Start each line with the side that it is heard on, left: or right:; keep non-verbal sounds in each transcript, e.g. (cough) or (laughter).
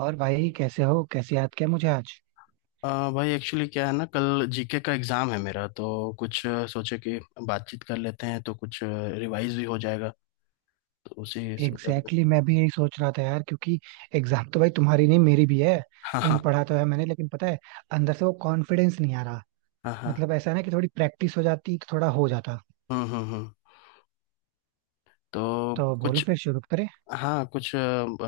right: और भाई कैसे हो, कैसे याद किया मुझे आज।
left: अ, भाई एक्चुअली क्या है ना, कल जीके का एग्जाम है मेरा। तो कुछ सोचे कि बातचीत कर लेते हैं तो कुछ रिवाइज भी हो जाएगा। तो उसी संदर्भ में।
right: एग्जैक्टली, मैं भी यही सोच रहा था यार, क्योंकि एग्जाम तो भाई तुम्हारी नहीं, मेरी भी है।
left: (laughs) हाँ
right: लेकिन
left: हाँ।
right: पढ़ा तो है मैंने, लेकिन पता है, अंदर से वो कॉन्फिडेंस नहीं आ रहा।
left: हाँ हाँ।
right: मतलब ऐसा ना कि थोड़ी प्रैक्टिस हो जाती तो थोड़ा हो जाता।
left: हम्म। तो
right: तो बोलो
left: कुछ।
right: फिर शुरू करें।
left: हाँ, कुछ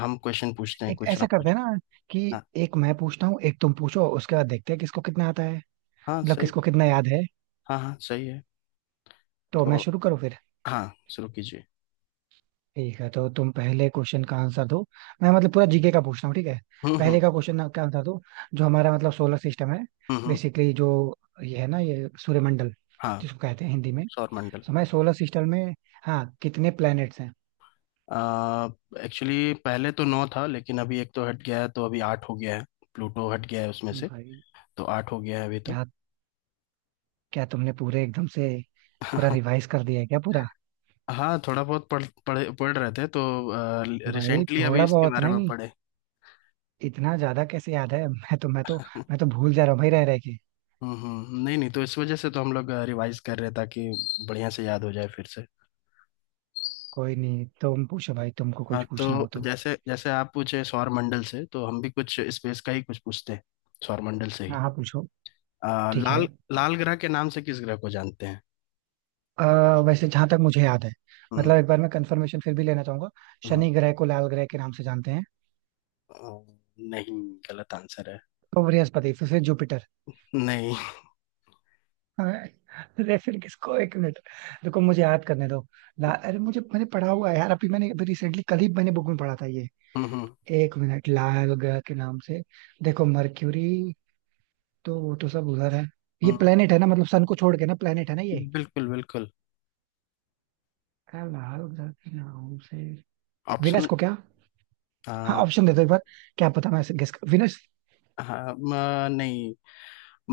left: हम क्वेश्चन पूछते हैं
right: एक
left: कुछ,
right: ऐसा
left: आप
right: करते
left: कुछ।
right: हैं ना कि
left: हाँ
right: एक मैं पूछता हूँ, एक तुम पूछो, उसके बाद देखते हैं किसको कितना आता है,
left: हाँ,
right: मतलब
left: सही।
right: किसको कितना याद है।
left: हाँ हाँ, सही है।
right: तो मैं
left: तो
right: शुरू करूँ फिर।
left: हाँ, शुरू कीजिए।
right: ठीक है, तो तुम पहले क्वेश्चन का आंसर दो। मैं मतलब पूरा जीके का पूछ रहा हूँ, ठीक है।
left: हम्म
right: पहले
left: हम्म
right: का क्वेश्चन का आंसर दो। जो हमारा मतलब सोलर सिस्टम है,
left: हम्म, हम्म।
right: बेसिकली जो ये है ना, ये सूर्यमंडल
left: हाँ,
right: जिसको कहते हैं हिंदी में।
left: सौर मंडल।
right: तो मैं सोलर सिस्टम में, हाँ कितने प्लैनेट्स हैं।
left: एक्चुअली पहले तो नौ था, लेकिन अभी एक तो हट गया है तो अभी आठ हो गया है। प्लूटो हट गया है उसमें से।
right: भाई
left: तो आठ हो गया है अभी तो।
right: क्या, क्या तुमने पूरे एकदम से पूरा
left: (laughs)
right: रिवाइज कर दिया है क्या, पूरा?
left: हाँ, थोड़ा बहुत पढ़ रहे थे तो
right: भाई
left: रिसेंटली अभी
right: थोड़ा
left: इसके
right: बहुत
left: बारे में
right: नहीं,
left: पढ़े।
right: इतना ज्यादा कैसे याद है? (laughs) मैं तो भूल जा रहा हूँ भाई रह रह के।
left: हम्म। नहीं नहीं, तो इस वजह से तो हम लोग रिवाइज कर रहे हैं ताकि बढ़िया से याद हो जाए फिर से।
right: कोई नहीं, तुम पूछो भाई, तुमको
left: हाँ
right: कुछ
left: तो,
right: पूछना हो तो।
left: जैसे जैसे आप पूछे सौर मंडल से, तो हम भी कुछ स्पेस का ही कुछ पूछते हैं, सौर मंडल से ही।
right: हाँ हाँ पूछो। ठीक है।
left: लाल लाल ग्रह के नाम से किस ग्रह को जानते हैं?
right: अ, वैसे जहां तक मुझे याद है,
left: हम्म
right: मतलब एक बार मैं कंफर्मेशन फिर भी लेना चाहूंगा।
left: हम्म।
right: शनि ग्रह को लाल ग्रह के नाम से जानते हैं?
left: अ, नहीं, गलत आंसर है।
right: तो बृहस्पति, फिर से जुपिटर?
left: नहीं।
right: हाँ, (laughs) अरे फिर किसको, एक मिनट। देखो मुझे याद करने दो। ला अरे मुझे, मैंने पढ़ा हुआ है यार, अभी मैंने अभी रिसेंटली कल ही मैंने बुक में पढ़ा था ये।
left: हम्म हम्म,
right: एक मिनट, लाल ग्रह के नाम से। देखो मर्क्यूरी, तो वो तो सब उधर है। ये
left: हम्म।
right: प्लेनेट है ना, मतलब सन को छोड़ के ना, प्लेनेट है ना ये।
left: बिल्कुल बिल्कुल।
right: क्या लाल ग्रह के नाम से विनस
left: ऑप्शन।
right: को? क्या, हाँ
left: आ,
right: ऑप्शन दे दो एक बार। क्या पता मैं गेस कर, विनस?
left: हाँ, नहीं,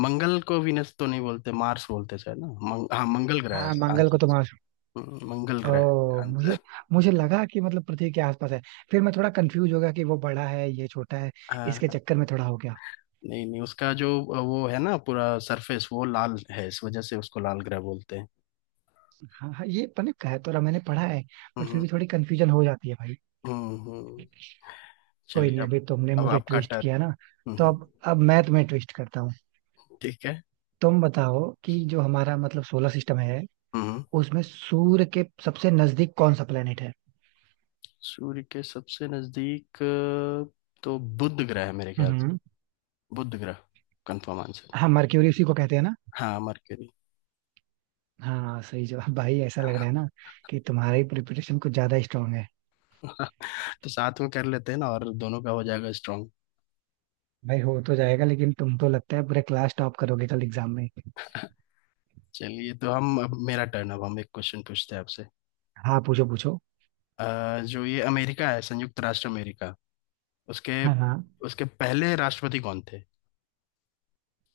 left: मंगल को वीनस तो नहीं बोलते, मार्स बोलते शायद ना। हाँ, मंगल ग्रह है
right: हाँ मंगल को
left: आंसर
right: तो,
left: इसका। मंगल ग्रह।
right: ओ मुझे,
left: आंसर।
right: मुझे लगा कि मतलब पृथ्वी के आसपास है। फिर मैं थोड़ा कंफ्यूज हो गया कि वो बड़ा है ये छोटा है।
left: हाँ
right: इसके
left: हाँ,
right: चक्कर में थोड़ा हो गया।
left: नहीं नहीं, उसका जो वो है ना, पूरा सरफेस वो लाल है, इस वजह से उसको लाल ग्रह बोलते हैं।
right: हाँ हाँ ये पता, कह तो रहा मैंने पढ़ा है। बट फिर
left: हम्म
right: भी थोड़ी कंफ्यूजन हो जाती है भाई।
left: हम्म हम्म।
right: कोई
left: चलिए
right: नहीं,
left: अब।
right: अभी तुमने
left: अब
right: मुझे
left: आपका
right: ट्विस्ट
left: टर्न।
right: किया ना,
left: हम्म
right: तो
left: हम्म,
right: अब मैं तुम्हें ट्विस्ट करता हूँ।
left: ठीक है।
right: तुम बताओ कि जो हमारा मतलब सोलर सिस्टम है,
left: हम्म हम्म।
right: उसमें सूर्य के सबसे नजदीक कौन सा प्लेनेट है?
left: सूर्य के सबसे नजदीक, तो बुध ग्रह है मेरे ख्याल से।
right: हम्म।
left: बुध ग्रह, कंफर्म आंसर।
right: हाँ मरक्यूरी उसी को कहते हैं ना।
left: हाँ, मरकरी।
right: हाँ सही जवाब भाई, ऐसा लग रहा है ना कि तुम्हारी प्रिपरेशन कुछ ज्यादा स्ट्रांग है।
left: (laughs) तो साथ में कर लेते हैं ना, और दोनों का हो जाएगा स्ट्रांग।
right: भाई हो तो जाएगा, लेकिन तुम तो लगता है पूरे क्लास टॉप करोगे कल एग्जाम में।
left: चलिए, तो हम अब मेरा टर्न। अब हम एक क्वेश्चन पूछते हैं आपसे।
right: हाँ पूछो पूछो।
left: जो ये अमेरिका है, संयुक्त राष्ट्र अमेरिका, उसके
right: हाँ हाँ।
left: उसके पहले राष्ट्रपति कौन थे?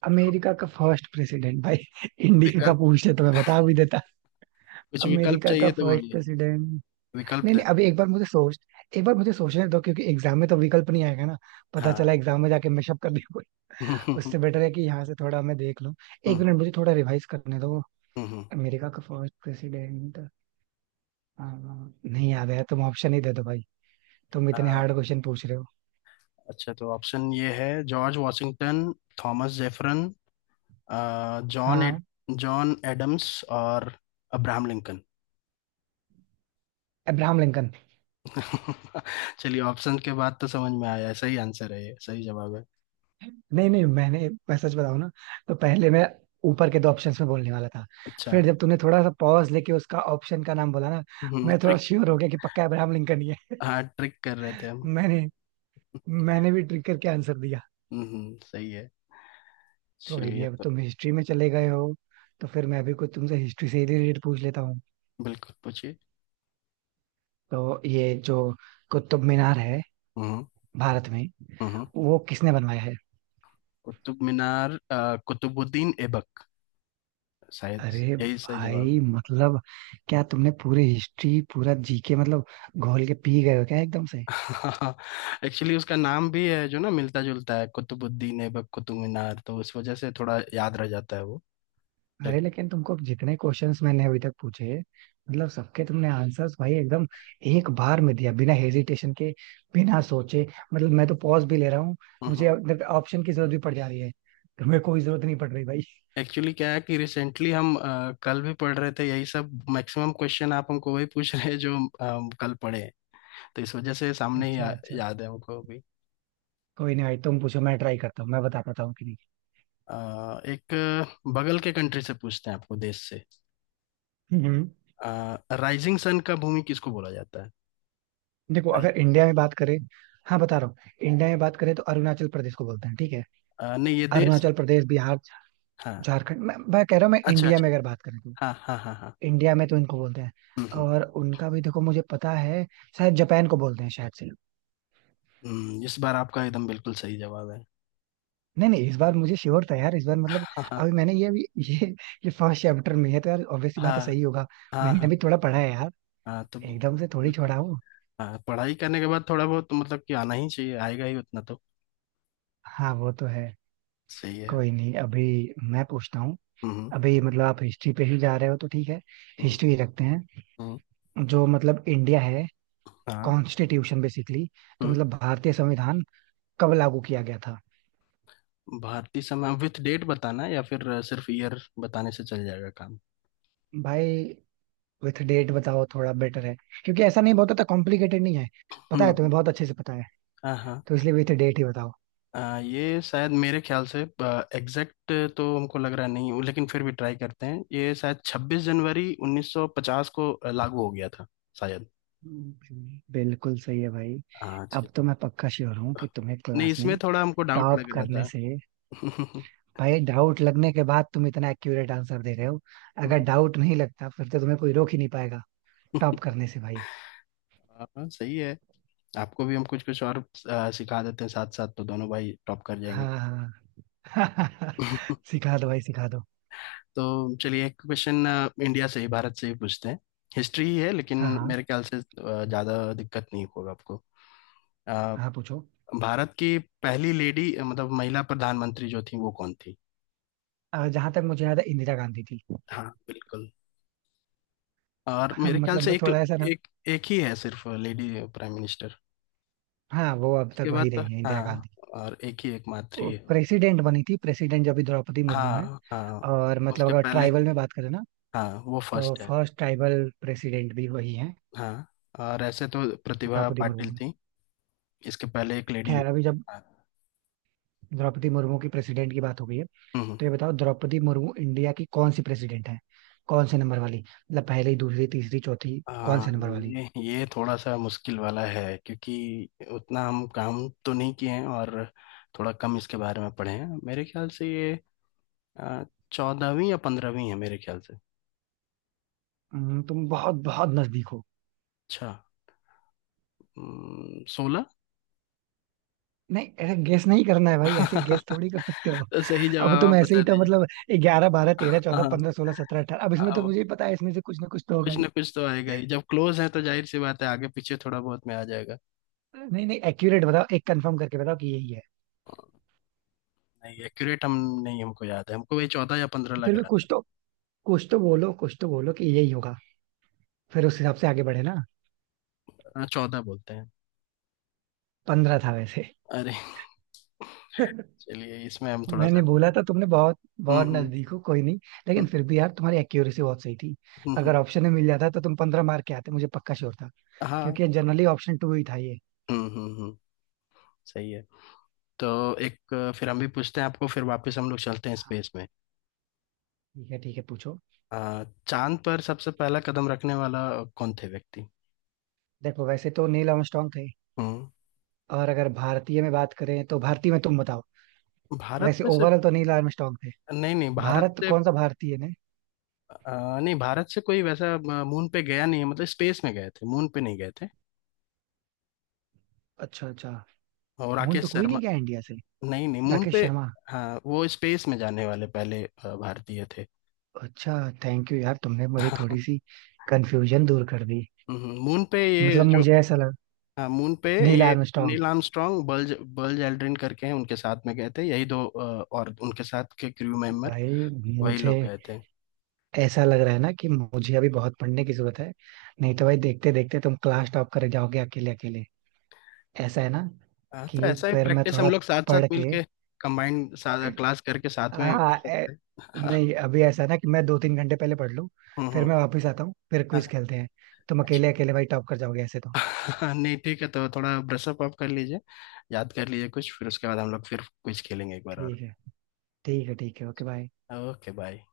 right: अमेरिका का फर्स्ट प्रेसिडेंट भाई? (laughs) इंडिया का
left: विकल्प।
right: पूछते तो मैं बता भी देता।
left: कुछ विकल्प
right: अमेरिका का
left: चाहिए तो
right: फर्स्ट
left: बोलिए।
right: प्रेसिडेंट,
left: विकल्प
right: नहीं
left: दे
right: नहीं अभी
left: दे।
right: एक बार मुझे सोच, एक बार मुझे सोचने दो, क्योंकि एग्जाम में तो विकल्प नहीं आएगा ना। पता
left: हाँ।
right: चला एग्जाम में जाके मैशअप कर दिया। (laughs) कोई,
left: (laughs) हम्म
right: उससे बेटर है कि यहाँ से थोड़ा मैं देख लूँ। एक
left: हम्म
right: मिनट मुझे थोड़ा रिवाइज करने दो।
left: हम्म।
right: अमेरिका का फर्स्ट प्रेसिडेंट नहीं याद है, तुम ऑप्शन ही दे दो भाई, तुम
left: अ,
right: इतने हार्ड क्वेश्चन पूछ रहे हो।
left: अच्छा, तो ऑप्शन ये है। जॉर्ज वॉशिंगटन, थॉमस जेफरन, अ, जॉन एड,
right: हाँ।
left: जॉन एडम्स और अब्राहम लिंकन।
right: Abraham Lincoln.
left: (laughs) चलिए, ऑप्शन के बाद तो समझ में आया। सही आंसर है ये, सही जवाब है।
right: नहीं नहीं, मैंने, मैं सच बताऊं ना, तो पहले मैं ऊपर के दो ऑप्शंस में बोलने वाला था।
left: अच्छा।
right: फिर जब तूने थोड़ा सा पॉज लेके उसका ऑप्शन का नाम बोला ना,
left: हम्म,
right: मैं थोड़ा श्योर हो गया कि पक्का अब्राहम लिंकन ही है।
left: हाँ ट्रिक कर रहे थे हम।
right: मैंने मैंने भी ट्रिक करके आंसर दिया।
left: हम्म, सही है।
right: कोई नहीं,
left: चलिए
right: अब
left: तो।
right: तुम हिस्ट्री में चले गए हो, तो फिर मैं भी कुछ तुमसे हिस्ट्री से रिलेटेड पूछ लेता हूँ।
left: बिल्कुल पूछिए।
right: तो ये जो कुतुब मीनार है
left: हम्म
right: भारत में,
left: हम्म।
right: वो किसने बनवाया है?
left: कुतुब मीनार, कुतुबुद्दीन ऐबक शायद।
right: अरे
left: यही सही जवाब।
right: भाई मतलब, क्या तुमने पूरी हिस्ट्री पूरा जीके मतलब घोल के पी गए हो क्या एकदम से?
left: (laughs) एक्चुअली उसका नाम भी है जो ना, मिलता जुलता है, कुतुबुद्दीन ऐबक, कुतुब मीनार, तो उस वजह से थोड़ा याद रह जाता है वो।
right: अरे
left: ट्रिक।
right: लेकिन तुमको जितने क्वेश्चंस मैंने अभी तक पूछे, मतलब सबके तुमने आंसर्स भाई एकदम एक बार में दिया, बिना हेजिटेशन के, बिना सोचे। मतलब मैं तो पॉज भी ले रहा हूँ, मुझे ऑप्शन की जरूरत भी पड़ जा रही है, तुम्हें कोई जरूरत नहीं पड़ रही भाई।
left: एक्चुअली क्या है कि रिसेंटली हम कल भी पढ़ रहे थे यही सब। मैक्सिमम क्वेश्चन आप हमको वही पूछ रहे हैं जो हम कल पढ़े हैं। तो इस वजह से सामने ही
right: अच्छा अच्छा।
left: याद है हमको।
right: कोई नहीं भाई, तुम पूछो, मैं ट्राई करता हूँ मैं बता पाता हूँ कि नहीं।
left: एक बगल के कंट्री से पूछते हैं आपको, देश से।
right: हम्म।
left: राइजिंग सन का भूमि किसको बोला जाता है?
right: देखो अगर
left: Rising-
right: इंडिया में बात करें, हाँ बता रहा हूँ, इंडिया में बात करें तो अरुणाचल प्रदेश को बोलते हैं, ठीक है।
left: नहीं, ये देश है।
right: अरुणाचल प्रदेश, बिहार,
left: हाँ,
right: झारखंड, मैं कह रहा हूँ, मैं
left: अच्छा
right: इंडिया
left: अच्छा।
right: में अगर बात करें तो
left: हाँ हाँ, हाँ हाँ।
right: इंडिया में तो इनको बोलते हैं।
left: हम्म हम्म
right: और उनका भी देखो मुझे पता है, शायद जापान को बोलते हैं शायद से।
left: इस बार आपका एकदम बिल्कुल सही जवाब है।
right: नहीं नहीं, इस बार मुझे श्योर था यार, इस बार मतलब
left: हाँ हाँ,
right: अभी मैंने ये अभी (laughs) ये ये फर्स्ट चैप्टर में है तो यार ऑब्वियसली बात
left: हाँ
right: है सही होगा।
left: हाँ,
right: मैंने
left: हाँ
right: भी थोड़ा पढ़ा है यार,
left: हाँ, तो
right: एकदम से थोड़ी
left: बिल्कुल।
right: छोड़ा हूँ।
left: हाँ, पढ़ाई करने के बाद थोड़ा बहुत तो मतलब कि आना ही चाहिए, आएगा ही उतना तो।
right: हाँ वो तो है।
left: सही है।
right: कोई नहीं, अभी मैं पूछता हूँ।
left: हम्म हम्म
right: अभी मतलब आप हिस्ट्री पे ही जा रहे हो तो ठीक है,
left: हम्म,
right: हिस्ट्री ही रखते हैं।
left: हम्म,
right: जो मतलब इंडिया है,
left: हाँ
right: कॉन्स्टिट्यूशन, बेसिकली तो
left: हम्म।
right: मतलब भारतीय संविधान कब लागू किया गया था?
left: भारतीय समय विथ डेट बताना है या फिर सिर्फ ईयर बताने से चल जाएगा काम?
right: भाई विथ डेट बताओ, थोड़ा बेटर है, क्योंकि ऐसा नहीं बहुत कॉम्प्लिकेटेड नहीं है, पता है
left: हम्म,
right: तुम्हें बहुत अच्छे से पता है,
left: हाँ हाँ।
right: तो इसलिए विथ डेट ही बताओ।
left: ये शायद मेरे ख्याल से, एग्जैक्ट तो हमको लग रहा नहीं, लेकिन फिर भी ट्राई करते हैं, ये शायद 26 जनवरी 1950 को लागू हो गया था शायद।
right: बिल्कुल सही है भाई।
left: हाँ
right: अब
left: जी।
right: तो मैं पक्का श्योर हूँ कि तुम्हें
left: नहीं,
right: क्लास में
left: इसमें थोड़ा हमको डाउट
right: टॉप
left: लग रहा
right: करने से
left: था। (laughs)
right: भाई, डाउट लगने के बाद तुम इतना एक्यूरेट आंसर दे रहे हो, अगर डाउट नहीं लगता फिर तो तुम्हें कोई रोक ही नहीं पाएगा टॉप करने से भाई।
left: हाँ, सही है। आपको भी हम कुछ कुछ और सिखा देते हैं साथ साथ, तो दोनों भाई टॉप कर जाएंगे।
right: हाँ। हाँ, (laughs)
left: (laughs)
right: सिखा दो भाई सिखा दो।
left: तो चलिए, एक क्वेश्चन। इंडिया से ही, भारत से ही पूछते हैं। हिस्ट्री ही है, लेकिन
right: हाँ हाँ।
left: मेरे ख्याल से ज़्यादा दिक्कत नहीं होगा आपको।
right: हाँ पूछो।
left: भारत की पहली लेडी, मतलब महिला प्रधानमंत्री जो थी वो कौन थी?
right: जहां तक मुझे याद है इंदिरा गांधी थी। (laughs)
left: हाँ, बिल्कुल। और मेरे ख्याल
right: मतलब
left: से
right: मैं
left: एक
right: थोड़ा ऐसा ना,
left: एक एक ही है सिर्फ, लेडी प्राइम मिनिस्टर।
right: हाँ वो अब तक
left: उसके बाद
right: वही
left: तो,
right: रही है इंदिरा
left: हाँ।
right: गांधी।
left: और एक ही, एकमात्र ही है।
right: प्रेसिडेंट बनी थी, प्रेसिडेंट जो अभी द्रौपदी मुर्मू है,
left: हाँ हाँ,
right: और मतलब
left: उसके
right: अगर
left: पहले।
right: ट्राइबल में बात करें ना
left: हाँ, वो
right: तो
left: फर्स्ट है।
right: फर्स्ट ट्राइबल प्रेसिडेंट भी वही है,
left: हाँ, और ऐसे तो प्रतिभा
right: द्रौपदी मुर्मू
left: पाटिल
right: है।
left: थी, इसके पहले एक लेडी।
right: खैर, अभी जब
left: हाँ,
right: द्रौपदी मुर्मू की प्रेसिडेंट की बात हो गई है,
left: हम्म।
right: तो ये बताओ द्रौपदी मुर्मू इंडिया की कौन सी प्रेसिडेंट है, कौन से नंबर वाली, मतलब पहली, दूसरी, तीसरी, चौथी, कौन
left: हाँ,
right: से नंबर वाली?
left: ये थोड़ा सा मुश्किल वाला है, क्योंकि उतना हम काम तो नहीं किए हैं, और थोड़ा कम इसके बारे में पढ़े हैं। मेरे ख्याल से ये 14वीं या 15वीं है, मेरे ख्याल से।
right: तुम बहुत बहुत नजदीक हो।
left: अच्छा, 16?
right: नहीं ऐसे गेस नहीं करना है भाई, ऐसे गेस थोड़ी
left: (laughs)
right: कर सकते हो।
left: तो सही
right: अब
left: जवाब
right: तुम
left: आप
right: ऐसे
left: बता
right: ही तो
left: दीजिए।
right: मतलब ग्यारह, बारह, तेरह, चौदह,
left: हाँ,
right: पंद्रह, सोलह, सत्रह, अठारह, अब इसमें तो
left: अब
right: मुझे ही पता है इसमें से कुछ ना कुछ तो होगा।
left: कुछ ना कुछ तो आएगा ही, जब क्लोज है तो जाहिर सी बात है, आगे पीछे थोड़ा बहुत में आ जाएगा।
right: नहीं नहीं एक्यूरेट बताओ, एक कंफर्म करके बताओ कि यही है।
left: नहीं, एक्यूरेट हम नहीं, हमको याद है, हमको वही 14 या 15
right: फिर
left: लग
right: भी कुछ
left: रहा
right: तो, कुछ तो बोलो कि यही होगा, फिर उस हिसाब से आगे बढ़े ना।
left: था। 14 बोलते हैं।
right: पंद्रह था वैसे।
left: अरे!
right: (laughs)
left: चलिए, इसमें हम थोड़ा
right: मैंने
left: सा।
right: बोला था तुमने बहुत
left: हम्म
right: बहुत
left: हम्म
right: नजदीक हो, कोई नहीं, लेकिन
left: हम्म,
right: फिर भी यार तुम्हारी एक्यूरेसी बहुत सही थी।
left: हम्म
right: अगर
left: हम्म,
right: ऑप्शन में मिल जाता तो तुम पंद्रह मार्क के आते, मुझे पक्का श्योर था,
left: हाँ
right: क्योंकि जनरली ऑप्शन टू ही था ये।
left: हम्म, सही है। तो एक फिर हम भी पूछते हैं आपको। फिर वापस हम लोग चलते हैं
right: हाँ,
left: स्पेस में।
right: ठीक है पूछो।
left: चांद पर सबसे पहला कदम रखने वाला कौन थे व्यक्ति?
right: देखो वैसे तो नील आर्मस्ट्रांग थे,
left: हम्म,
right: और अगर भारतीय में बात करें तो भारतीय में तुम बताओ।
left: भारत
right: वैसे
left: में से।
right: ओवरऑल तो नील आर्मस्ट्रांग थे।
left: नहीं नहीं, भारत
right: भारत,
left: से।
right: कौन सा भारतीय ने?
left: नहीं, भारत से कोई वैसा मून पे गया नहीं है। मतलब स्पेस में गए थे, मून पे नहीं गए थे।
right: अच्छा अच्छा।
left: और
right: फोन पे
left: राकेश
right: कोई
left: शर्मा।
right: नहीं गया इंडिया से?
left: नहीं नहीं, मून
right: राकेश
left: पे।
right: शर्मा।
left: हाँ, वो स्पेस में जाने वाले पहले भारतीय थे।
right: अच्छा, थैंक यू यार, तुमने मेरी थोड़ी
left: (laughs)
right: सी कंफ्यूजन दूर कर दी।
left: मून पे ये
right: मतलब
left: जो।
right: मुझे ऐसा लग,
left: हाँ, मून पे
right: नील
left: ये
right: आर्मस्ट्रांग।
left: नील आर्मस्ट्रॉन्ग, बल्ज बल्ज एल्ड्रिन करके हैं, उनके साथ में गए थे, यही दो और उनके साथ के क्रू मेंबर,
right: भाई
left: वही
right: मुझे
left: लोग गए थे।
right: ऐसा लग रहा है ना कि मुझे अभी बहुत पढ़ने की जरूरत है, नहीं तो भाई देखते देखते तुम क्लास टॉप कर जाओगे अकेले अकेले, ऐसा है ना,
left: हाँ, तो
right: कि
left: ऐसा ही
right: फिर मैं
left: प्रैक्टिस हम
right: थोड़ा
left: लोग साथ साथ
right: पढ़
left: मिल
right: के।
left: के, कंबाइंड क्लास करके साथ में कर
right: हाँ
left: सकते हैं। (laughs) हाँ,
right: नहीं, अभी ऐसा है ना कि मैं 2 3 घंटे पहले पढ़ लूँ, फिर
left: हम्म।
right: मैं वापस आता हूँ फिर
left: हाँ।
right: क्विज खेलते हैं। तुम अकेले अकेले भाई टॉप कर जाओगे ऐसे तो।
left: अच्छा। (laughs) नहीं, ठीक है तो थोड़ा ब्रशअप अप कर लीजिए, याद कर लीजिए कुछ, फिर उसके बाद हम लोग फिर कुछ खेलेंगे एक बार और।
right: ठीक है, ठीक है ठीक है, ओके बाय।
left: Okay, bye.